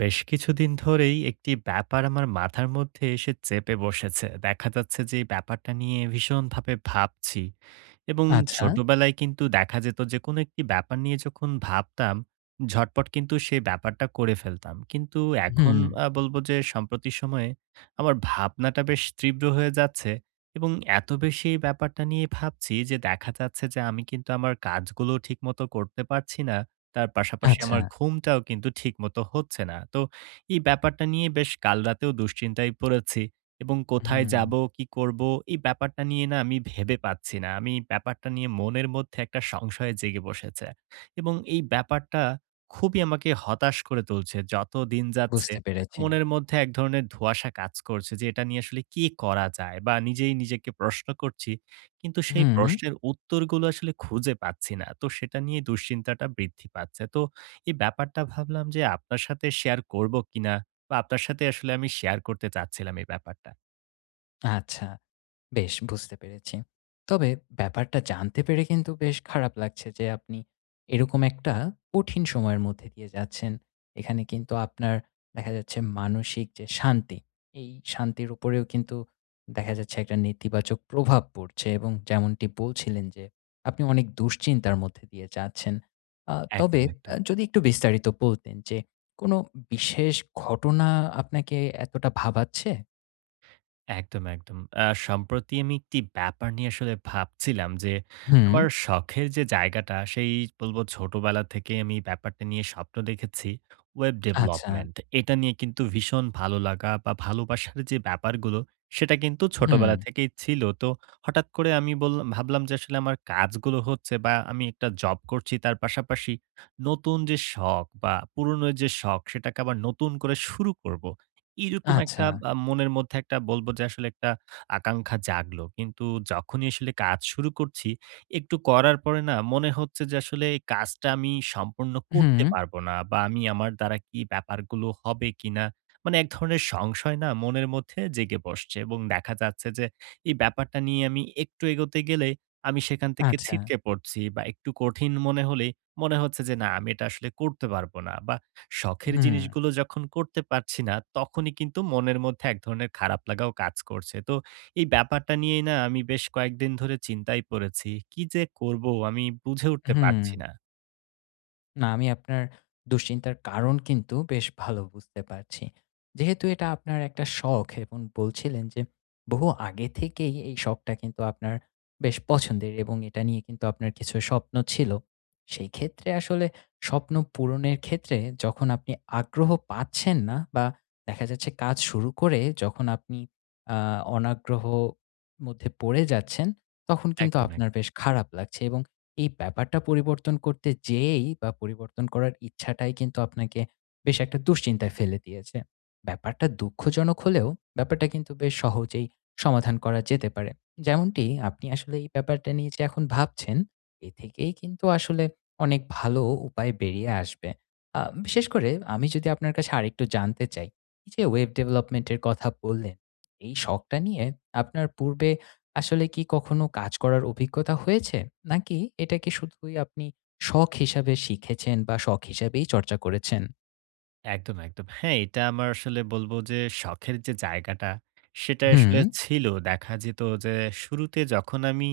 বেশ কিছুদিন ধরেই একটি ব্যাপার আমার মাথার মধ্যে এসে চেপে বসেছে। দেখা যাচ্ছে যে এই ব্যাপারটা নিয়ে ভীষণভাবে ভাবছি এবং আচ্ছা। ছোটবেলায় কিন্তু দেখা যেত যে কোনো একটি ব্যাপার নিয়ে যখন ভাবতাম, ঝটপট কিন্তু সেই ব্যাপারটা করে ফেলতাম। কিন্তু হুম, এখন বলবো যে সম্প্রতি সময়ে আমার ভাবনাটা বেশ তীব্র হয়ে যাচ্ছে এবং এত বেশি এই ব্যাপারটা নিয়ে ভাবছি যে দেখা যাচ্ছে যে আমি কিন্তু আমার কাজগুলো ঠিকমতো করতে পারছি না। তার পাশাপাশি আচ্ছা। আমার ঘুমটাও কিন্তু ঠিকমতো হচ্ছে না। তো এই ব্যাপারটা নিয়ে বেশ কাল রাতেও দুশ্চিন্তায় পড়েছি এবং কোথায় হুম, যাবো, কি করবো? এই ব্যাপারটা নিয়ে না আমি ভেবে পাচ্ছি না। আমি ব্যাপারটা নিয়ে মনের মধ্যে একটা সংশয় জেগে বসেছে এবং এই ব্যাপারটা খুবই আমাকে হতাশ করে তুলছে। যত দিন যাচ্ছে বুঝতে পেরেছি। মনের মধ্যে এক ধরনের ধোঁয়াশা কাজ করছে যে এটা নিয়ে আসলে কি করা যায়? বা নিজেই নিজেকে প্রশ্ন করছি, কিন্তু সেই হুম, প্রশ্নের উত্তরগুলো আসলে খুঁজে পাচ্ছি না। তো সেটা নিয়ে দুশ্চিন্তাটা বৃদ্ধি পাচ্ছে। তো এই ব্যাপারটা ভাবলাম যে আপনার সাথে শেয়ার করব কিনা, বা আপনার সাথে আসলে আমি শেয়ার করতে চাচ্ছিলাম এই ব্যাপারটা। আচ্ছা। বেশ বুঝতে পেরেছি। তবে ব্যাপারটা জানতে পেরে কিন্তু বেশ খারাপ লাগছে যে আপনি এরকম একটা কঠিন সময়ের মধ্যে দিয়ে যাচ্ছেন। এখানে কিন্তু আপনার দেখা যাচ্ছে মানসিক যে শান্তি, এই শান্তির উপরেও কিন্তু দেখা যাচ্ছে একটা নেতিবাচক প্রভাব পড়ছে এবং যেমনটি বলছিলেন যে আপনি অনেক দুশ্চিন্তার মধ্যে দিয়ে যাচ্ছেন। আ তবে একদম, আ একদম। যদি একটু বিস্তারিত বলতেন যে কোনো বিশেষ ঘটনা আপনাকে এতটা ভাবাচ্ছে? একদম, একদম। সম্প্রতি আমি একটি ব্যাপার নিয়ে আসলে ভাবছিলাম যে, হুম, আমার শখের যে জায়গাটা, সেই বলব ছোটবেলা থেকেই আমি ব্যাপারটা নিয়ে স্বপ্ন দেখেছি। ওয়েব আচ্ছা। ডেভেলপমেন্ট। এটা নিয়ে কিন্তু ভীষণ ভালো লাগা বা ভালোবাসার যে ব্যাপারগুলো, সেটা কিন্তু হুম। ছোটবেলা থেকেই ছিল। তো হঠাৎ করে আমি বললাম ভাবলাম যে আসলে আমার কাজগুলো হচ্ছে বা আমি একটা জব করছি, তার পাশাপাশি নতুন যে শখ বা পুরনো যে শখ, সেটাকে আবার নতুন করে শুরু করব। এরকম একটা আচ্ছা। মনের মধ্যে একটা বলব যে আসলে একটা আকাঙ্খা জাগলো। কিন্তু যখনই আসলে কাজ শুরু করছি, একটু করার পরে না মনে হচ্ছে যে আসলে এই কাজটা আমি সম্পূর্ণ হুম, করতে পারবো না, বা আমি আমার দ্বারা কি ব্যাপারগুলো হবে কিনা? মানে এক ধরনের সংশয় না মনের মধ্যে জেগে বসছে এবং দেখা যাচ্ছে যে এই ব্যাপারটা নিয়ে আমি একটু এগোতে গেলে আমি সেখান থেকে আচ্ছা। ছিটকে পড়ছি, বা একটু কঠিন মনে হলেই মনে হচ্ছে যে না আমি এটা আসলে করতে পারবো না, বা শখের হুম, জিনিসগুলো যখন করতে পারছি না, তখনই কিন্তু মনের মধ্যে এক ধরনের খারাপ লাগাও কাজ করছে। তো এই ব্যাপারটা নিয়েই না আমি বেশ কয়েকদিন ধরে চিন্তায় পড়েছি। কি যে করব আমি বুঝে উঠতে হুম। পারছি না। না, আমি আপনার দুশ্চিন্তার কারণ কিন্তু বেশ ভালো বুঝতে পারছি। যেহেতু এটা আপনার একটা শখ এবং বলছিলেন যে বহু আগে থেকেই এই শখটা কিন্তু আপনার বেশ পছন্দের এবং এটা নিয়ে কিন্তু আপনার কিছু স্বপ্ন ছিল। সেই ক্ষেত্রে আসলে স্বপ্ন পূরণের ক্ষেত্রে যখন আপনি আগ্রহ পাচ্ছেন না বা দেখা যাচ্ছে কাজ শুরু করে যখন আপনি আ অনাগ্রহ মধ্যে পড়ে যাচ্ছেন, তখন কিন্তু একদম, আপনার একদম। বেশ খারাপ লাগছে এবং এই ব্যাপারটা পরিবর্তন করতে যেয়েই বা পরিবর্তন করার ইচ্ছাটাই কিন্তু আপনাকে বেশ একটা দুশ্চিন্তায় ফেলে দিয়েছে। ব্যাপারটা দুঃখজনক হলেও ব্যাপারটা কিন্তু বেশ সহজেই সমাধান করা যেতে পারে। যেমনটি আপনি আসলে এই ব্যাপারটা নিয়ে যে এখন ভাবছেন, এ থেকেই কিন্তু আসলে অনেক ভালো উপায় বেরিয়ে আসবে। আ বিশেষ করে আমি যদি আপনার কাছে আরেকটু জানতে চাই, এই যে ওয়েব ডেভেলপমেন্ট এর কথা বললেন, এই শখটা নিয়ে আপনার পূর্বে আসলে কি কখনো কাজ করার অভিজ্ঞতা হয়েছে? নাকি এটাকে শুধুই আপনি শখ হিসাবে শিখেছেন বা শখ হিসাবেই চর্চা করেছেন? একদম, একদম। হ্যাঁ, এটা আমার আসলে বলব যে শখের যে জায়গাটা, সেটা হুম, আসলে ছিল। দেখা যেত যে শুরুতে যখন আমি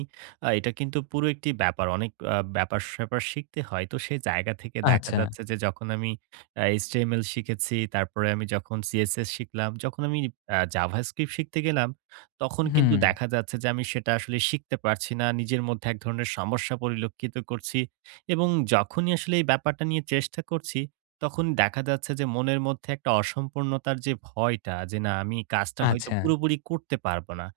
এটা কিন্তু পুরো একটি ব্যাপার। অনেক ব্যাপার-স্যাপার শিখতে হয়। তো সেই জায়গা থেকে দেখা আচ্ছা। যাচ্ছে যে যখন আমি HTML শিখেছি, তারপরে আমি যখন CSS শিখলাম, যখন আমি JavaScript শিখতে গেলাম, তখন কিন্তু হুম, দেখা যাচ্ছে যে আমি সেটা আসলে শিখতে পারছি না। নিজের মধ্যে এক ধরনের সমস্যা পরিলক্ষিত করছি এবং যখনই আসলে এই ব্যাপারটা নিয়ে চেষ্টা করছি, তখন দেখা যাচ্ছে যে মনের মধ্যে একটা অসম্পূর্ণতার যে ভয়টা, যে না আমি কাজটা হয়তো আচ্ছা। পুরোপুরি করতে পারবো না।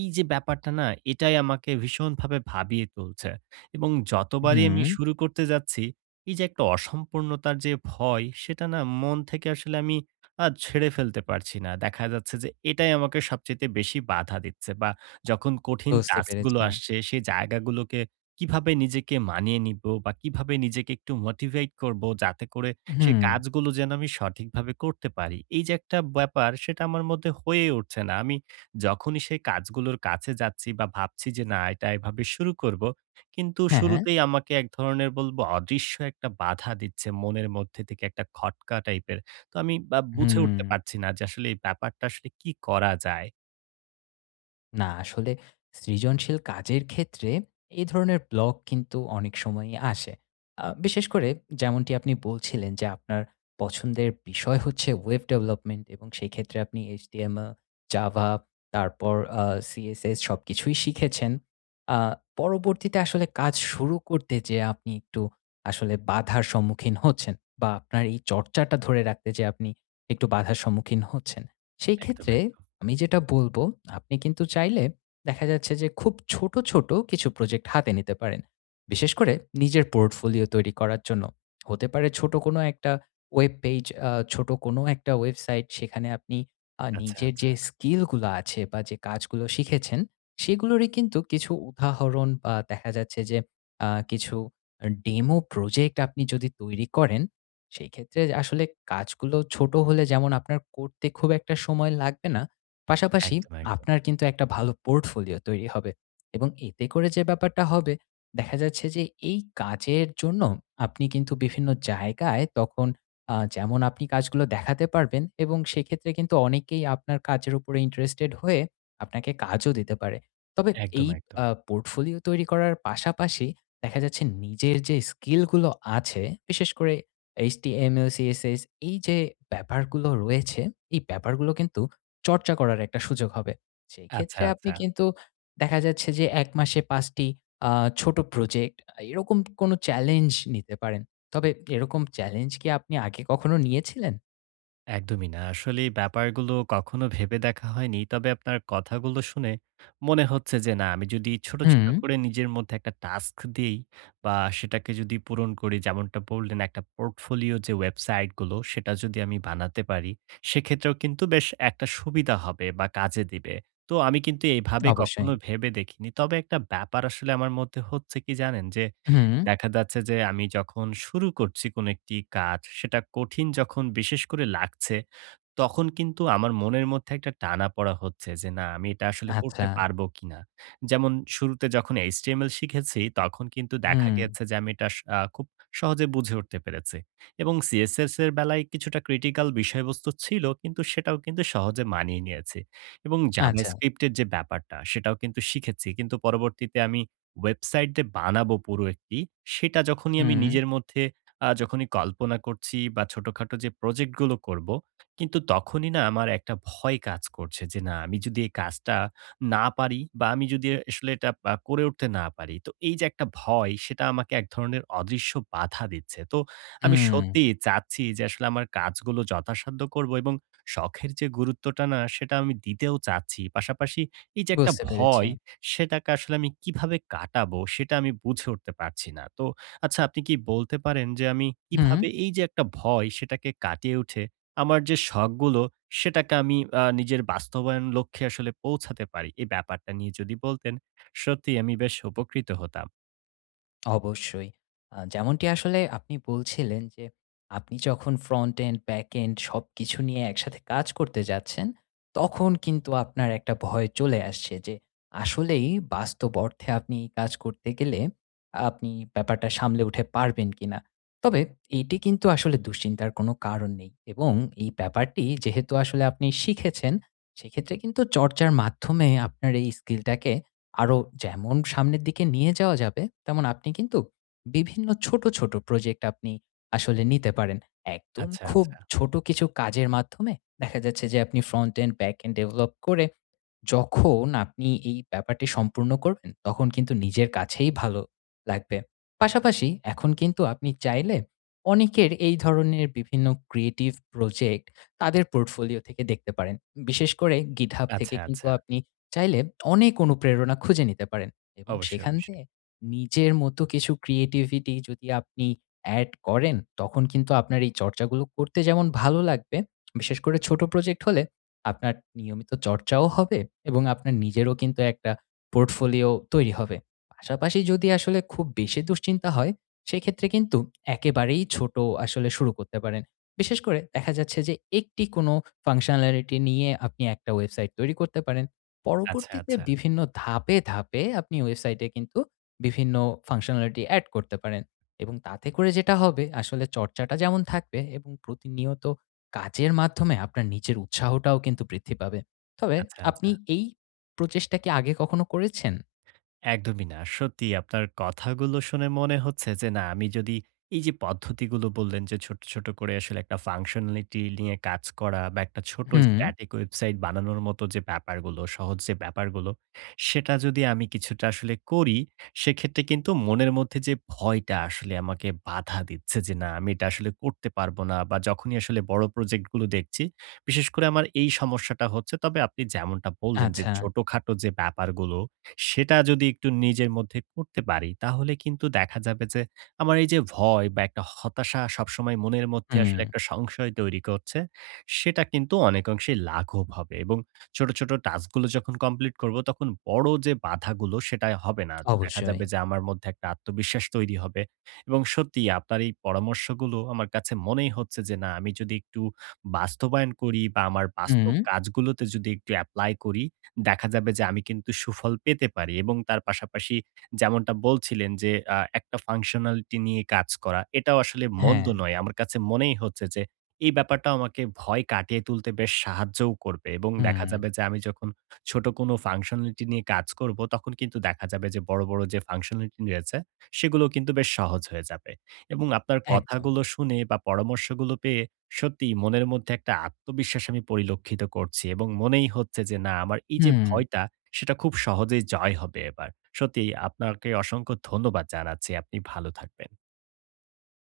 এই যে ব্যাপারটা না, এটাই আমাকে ভীষণভাবে ভাবিয়ে তুলছে। এবং যতবারই হুম, আমি শুরু করতে যাচ্ছি, এই যে একটা অসম্পূর্ণতার যে ভয়, সেটা না মন থেকে আসলে আমি ঝেড়ে ফেলতে পারছি না। দেখা যাচ্ছে যে এটাই আমাকে সবচাইতে বেশি বাধা দিচ্ছে, বা যখন কঠিন বুঝতে পেরেছি। টাস্কগুলো আসছে সেই জায়গাগুলোকে কিভাবে নিজেকে মানিয়ে নিবো, বা কিভাবে নিজেকে একটু মোটিভেট করবো যাতে করে সেই হুম, কাজগুলো যেন আমি সঠিকভাবে করতে পারি। এই যে একটা ব্যাপার, সেটা আমার মধ্যে হয়ে উঠছে না। আমি যখনই সেই কাজগুলোর কাছে যাচ্ছি বা ভাবছি যে না এটা এভাবে শুরু করব, কিন্তু হ্যাঁ, শুরুতেই আমাকে এক ধরনের বলব অদৃশ্য একটা বাধা দিচ্ছে মনের মধ্যে থেকে, একটা খটকা টাইপের। তো আমি বা বুঝে হুম। উঠতে পারছি না যে আসলে এই ব্যাপারটা আসলে কি করা যায়? না আসলে সৃজনশীল কাজের ক্ষেত্রে এই ধরনের ব্লক কিন্তু অনেক সময়ই আসে। বিশেষ করে যেমনটি আপনি বলছিলেন যে আপনার পছন্দের বিষয় হচ্ছে ওয়েব ডেভেলপমেন্ট এবং সেক্ষেত্রে আপনি HTML, Java তারপর আ CSS সবকিছুই শিখেছেন। আ পরবর্তীতে আসলে কাজ শুরু করতে যেয়ে আপনি একটু আসলে বাধার সম্মুখীন হচ্ছেন বা আপনার এই চর্চাটা ধরে রাখতে যেয়ে আপনি একটু বাধার সম্মুখীন হচ্ছেন। সেই একদম, ক্ষেত্রে একদম। আমি যেটা বলব, আপনি কিন্তু চাইলে দেখা যাচ্ছে যে খুব ছোট, ছোট কিছু প্রজেক্ট হাতে নিতে পারেন। বিশেষ করে নিজের পোর্টফোলিও তৈরি করার জন্য। হতে পারে ছোট কোনো একটা ওয়েব পেজ, ছোট কোনো একটা ওয়েবসাইট সেখানে আপনি আচ্ছা, নিজের যে আচ্ছা। স্কিলগুলো আছে বা যে কাজগুলো শিখেছেন, সেগুলোরই কিন্তু কিছু উদাহরণ বা দেখা যাচ্ছে যে কিছু ডেমো প্রজেক্ট আপনি যদি তৈরি করেন, সেই ক্ষেত্রে আসলে কাজগুলো ছোট হলে যেমন আপনার করতে খুব একটা সময় লাগবে না। পাশাপাশি একদম, একদম। আপনার কিন্তু একটা ভালো পোর্টফোলিও তৈরি হবে এবং এতে করে যে ব্যাপারটা হবে দেখা যাচ্ছে যে এই কাজের জন্য আপনি কিন্তু বিভিন্ন জায়গায় তখন যেমন আপনি কাজগুলো দেখাতে পারবেন এবং সেক্ষেত্রে কিন্তু অনেকেই আপনার কাজের উপরে ইন্টারেস্টেড হয়ে আপনাকে কাজও দিতে পারে তবে একদম, এই একদম। পোর্টফোলিও তৈরি করার পাশাপাশি দেখা যাচ্ছে নিজের যে স্কিলগুলো আছে বিশেষ করে এইচটিএমএল সিএসএস এই যে ব্যাপারগুলো রয়েছে এই ব্যাপারগুলো কিন্তু চর্চা করার একটা সুযোগ হবে। সেই আচ্ছা, ক্ষেত্রে আপনি আচ্ছা। কিন্তু দেখা যাচ্ছে যে ১ মাসে ৫ টি আ ছোট প্রজেক্ট এরকম কোনো চ্যালেঞ্জ নিতে পারেন। তবে এরকম চ্যালেঞ্জ কি আপনি আগে কখনো নিয়েছিলেন? একদমই না। আসলে এই ব্যাপারগুলো কখনো ভেবে দেখা হয়নি। তবে আপনার কথাগুলো শুনে মনে হচ্ছে যে না, আমি যদি ছোট, ছোট হুম, করে নিজের মধ্যে একটা টাস্ক দেই, বা সেটাকে যদি পূরণ করি, যেমনটা বললেন একটা পোর্টফোলিও যে ওয়েবসাইটগুলো সেটা যদি আমি বানাতে পারি, সেক্ষেত্রেও কিন্তু বেশ একটা সুবিধা হবে বা কাজে দিবে। তো আমি কিন্তু এভাবে অবশ্যই। কখনো ভেবে দেখিনি। তবে একটা ব্যাপার আসলে আমার মধ্যে হচ্ছে কি জানেন? যে হুম, দেখা যাচ্ছে যে আমি যখন শুরু করছি কোনো একটি কাজ, সেটা কঠিন যখন বিশেষ করে লাগছে, তখন কিন্তু আমার মনের মধ্যে একটা টানাপড়া হচ্ছে যে, না আমি এটা আসলে করতে আচ্ছা। পারবো কিনা? যেমন শুরুতে যখন HTML শিখেছি, তখন কিন্তু দেখা হুম, গিয়েছে যে আমি এটা স আ খুব সহজে বুঝে উঠতে পেরেছি। এবং CSS এর বেলায় কিছুটা ক্রিটিক্যাল বিষয়বস্তু ছিল, কিন্তু সেটাও কিন্তু সহজে মানিয়ে নিয়েছি। এবং আচ্ছা। JavaScript এর যে ব্যাপারটা, সেটাও কিন্তু শিখেছি। কিন্তু পরবর্তীতে আমি ওয়েবসাইট যে বানাবো পুরো একটি, সেটা যখনই আমি হুম, নিজের মধ্যে যখনই কল্পনা করছি বা ছোটখাটো যে প্রজেক্টগুলো করব, কিন্তু তখনই না আমার একটা ভয় কাজ করছে যে না আমি যদি এই কাজটা না পারি, বা আমি যদি আসলে এটা করে উঠতে না পারি। তো এই যে একটা ভয়, সেটা আমাকে এক ধরনের অদৃশ্য বাধা দিচ্ছে। তো আমি হুম, সত্যিই চাচ্ছি যে আসলে আমার কাজগুলো যথাসাধ্য করব, এবং শখের যে গুরুত্বটা না, সেটা আমি দিতেও চাচ্ছি। পাশাপাশি এই যে একটা বুঝতে পেরেছি। ভয়, সেটাকে আসলে আমি কিভাবে কাটাবো, সেটা আমি বুঝে উঠতে পারছি না। তো আচ্ছা, আপনি কি বলতে পারেন যে আমি হুম। কিভাবে এই যে একটা ভয়, সেটাকে কাটিয়ে উঠে আমার যে শখগুলো, সেটাকে আমি নিজের বাস্তবায়ন লক্ষ্যে আসলে পৌঁছাতে পারি। এই ব্যাপারটা নিয়ে যদি বলতেন, সত্যিই আমি বেশ উপকৃত হতাম। অবশ্যই। যেমনটি আসলে আপনি বলছিলেন যে, আপনি যখন ফ্রন্ট এন্ড, ব্যাক এন্ড সবকিছু নিয়ে একসাথে কাজ করতে যাচ্ছেন, তখন কিন্তু আপনার একটা ভয় চলে আসছে যে, আসলেই বাস্তব অর্থে আপনি এই কাজ করতে গেলে আপনি ব্যাপারটা সামলে উঠে পারবেন কিনা? তবে এটি কিন্তু আসলে দুশ্চিন্তার কোনো কারণ নেই এবং এই ব্যাপারটি যেহেতু আসলে আপনি শিখেছেন, সেক্ষেত্রে কিন্তু চর্চার মাধ্যমে আপনার এই স্কিলটাকে আরো যেমন সামনের দিকে নিয়ে যাওয়া যাবে, তেমন আপনি কিন্তু বিভিন্ন ছোট, ছোট প্রজেক্ট আপনি আসলে নিতে পারেন। একদম আচ্ছা, খুব আচ্ছা। ছোট কিছু কাজের মাধ্যমে দেখা যাচ্ছে যে আপনি front end, back end develop করে যখন আপনি এই ব্যাপারটি সম্পূর্ণ করবেন, তখন কিন্তু নিজের কাছেই ভালো লাগবে। পাশাপাশি এখন কিন্তু আপনি চাইলে অনেকের এই ধরনের বিভিন্ন ক্রিয়েটিভ প্রজেক্ট তাদের পোর্টফোলিও থেকে দেখতে পারেন। বিশেষ করে GitHub থেকে আচ্ছা, কিন্তু আচ্ছা। আপনি চাইলে অনেক অনুপ্রেরণা খুঁজে নিতে পারেন এবং অবশ্যই, সেখান অবশ্যই। থেকে নিজের মতো কিছু ক্রিয়েটিভিটি যদি আপনি এড করেন, তখন কিন্তু আপনার এই চর্চাগুলো করতে যেমন ভালো লাগবে, বিশেষ করে ছোট প্রজেক্ট হলে আপনার নিয়মিত চর্চাও হবে এবং আপনার নিজেরও কিন্তু একটা পোর্টফোলিও তৈরি হবে। পাশাপাশি যদি আসলে খুব বেশি দুশ্চিন্তা হয়, সেক্ষেত্রে কিন্তু একেবারেই ছোট আসলে শুরু করতে পারেন। বিশেষ করে দেখা যাচ্ছে যে একটি কোনো ফাংশনালিটি নিয়ে আপনি একটা ওয়েবসাইট তৈরি করতে পারেন। আচ্ছা, পরবর্তীতে আচ্ছা। বিভিন্ন ধাপে, ধাপে আপনি ওয়েবসাইটে কিন্তু বিভিন্ন ফাংশনালিটি এড করতে পারেন এবং তাতে করে যেটা হবে আসলে চর্চাটা যেমন থাকবে এবং প্রতিনিয়ত কাজের মাধ্যমে আপনার নিজের উৎসাহটাও কিন্তু বৃদ্ধি পাবে। তবে আচ্ছা, আপনি আচ্ছা। এই প্রচেষ্টা কি আগে কখনো করেছেন? একদমই না। সত্যি আপনার কথাগুলো শুনে মনে হচ্ছে যে না, আমি যদি এই যে পদ্ধতিগুলো বললেন যে ছোট, ছোট করে আসলে একটা ফাংশনালিটি নিয়ে কাজ করা বা একটা ছোট হুম, স্ট্যাটিক ওয়েবসাইট বানানোর মতো যে ব্যাপারগুলো, সহজ যে ব্যাপারগুলো, সেটা যদি আমি কিছুটা আসলে করি, সেক্ষেত্রে কিন্তু মনের মধ্যে যে ভয়টা আসলে আমাকে বাধা দিচ্ছে, যে না আমি এটা আসলে করতে পারবো না, বা যখনই আসলে বড় প্রজেক্ট গুলো দেখছি, বিশেষ করে আমার এই সমস্যাটা হচ্ছে। তবে আপনি যেমনটা বললেন যে আচ্ছা। ছোটখাটো যে ব্যাপারগুলো, সেটা যদি একটু নিজের মধ্যে করতে পারি, তাহলে কিন্তু দেখা যাবে যে আমার এই যে ভয় বা একটা হতাশা সবসময় মনের মধ্যে হুম, আসলে একটা সংশয় তৈরি করছে, সেটা কিন্তু অনেক অংশেই লাঘব হবে এবং ছোট, ছোট টাস্ক গুলো যখন কমপ্লিট করব, তখন বড় যে বাধাগুলো, সেটা হবে না। দেখা অবশ্যই। যাবে যে আমার মধ্যে একটা আত্মবিশ্বাস তৈরি হবে, এবং সত্যিই আপনার এই পরামর্শগুলো আমার কাছে মনেই হচ্ছে যে না, আমি যদি একটু বাস্তবায়ন করি বা আমার হুম, বাস্তব কাজগুলোতে যদি একটু এপ্লাই করি, দেখা যাবে যে আমি কিন্তু সুফল পেতে পারি এবং তার পাশাপাশি যেমনটা বলছিলেন যে একটা ফাংশনালিটি নিয়ে কাজ করা, এটাও আসলে মন্দ হ্যাঁ, নয়। আমার কাছে মনেই হচ্ছে যে এই ব্যাপারটা আমাকে ভয় কাটিয়ে তুলতে বেশ সাহায্যও করবে, এবং দেখা হুম, যাবে যে আমি যখন ছোট কোনো ফাংশনালিটি নিয়ে কাজ করব, তখন কিন্তু দেখা যাবে যে বড়, বড় যে ফাংশনালিটি রয়েছে, সেগুলো কিন্তু বেশ সহজ হয়ে যাবে, এবং আপনার একদম। কথাগুলো শুনে বা পরামর্শগুলো পেয়ে সত্যিই মনের মধ্যে একটা আত্মবিশ্বাস আমি পরিলক্ষিত করছি, এবং মনেই হচ্ছে যে না, আমার এই যে হুম, ভয়টা, সেটা খুব সহজেই জয় হবে এবার। সত্যি আপনাকে অসংখ্য ধন্যবাদ জানাচ্ছি। আপনি ভালো থাকবেন।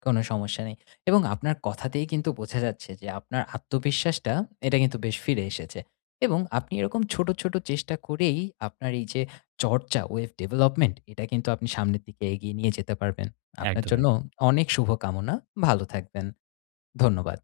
কোনো সমস্যা নেই। এবং আপনার কথাতেই কিন্তু বোঝা যাচ্ছে যে আপনার আত্মবিশ্বাসটা এটা কিন্তু বেশ ফিরে এসেছে। এবং আপনি এরকম ছোট, ছোট চেষ্টা করেই আপনার এই যে চর্চা, ওয়েব ডেভেলপমেন্ট এটা কিন্তু আপনি সামনের দিকে এগিয়ে নিয়ে যেতে পারবেন। আপনার একদম, জন্য একদম। অনেক শুভকামনা। ভালো থাকবেন। ধন্যবাদ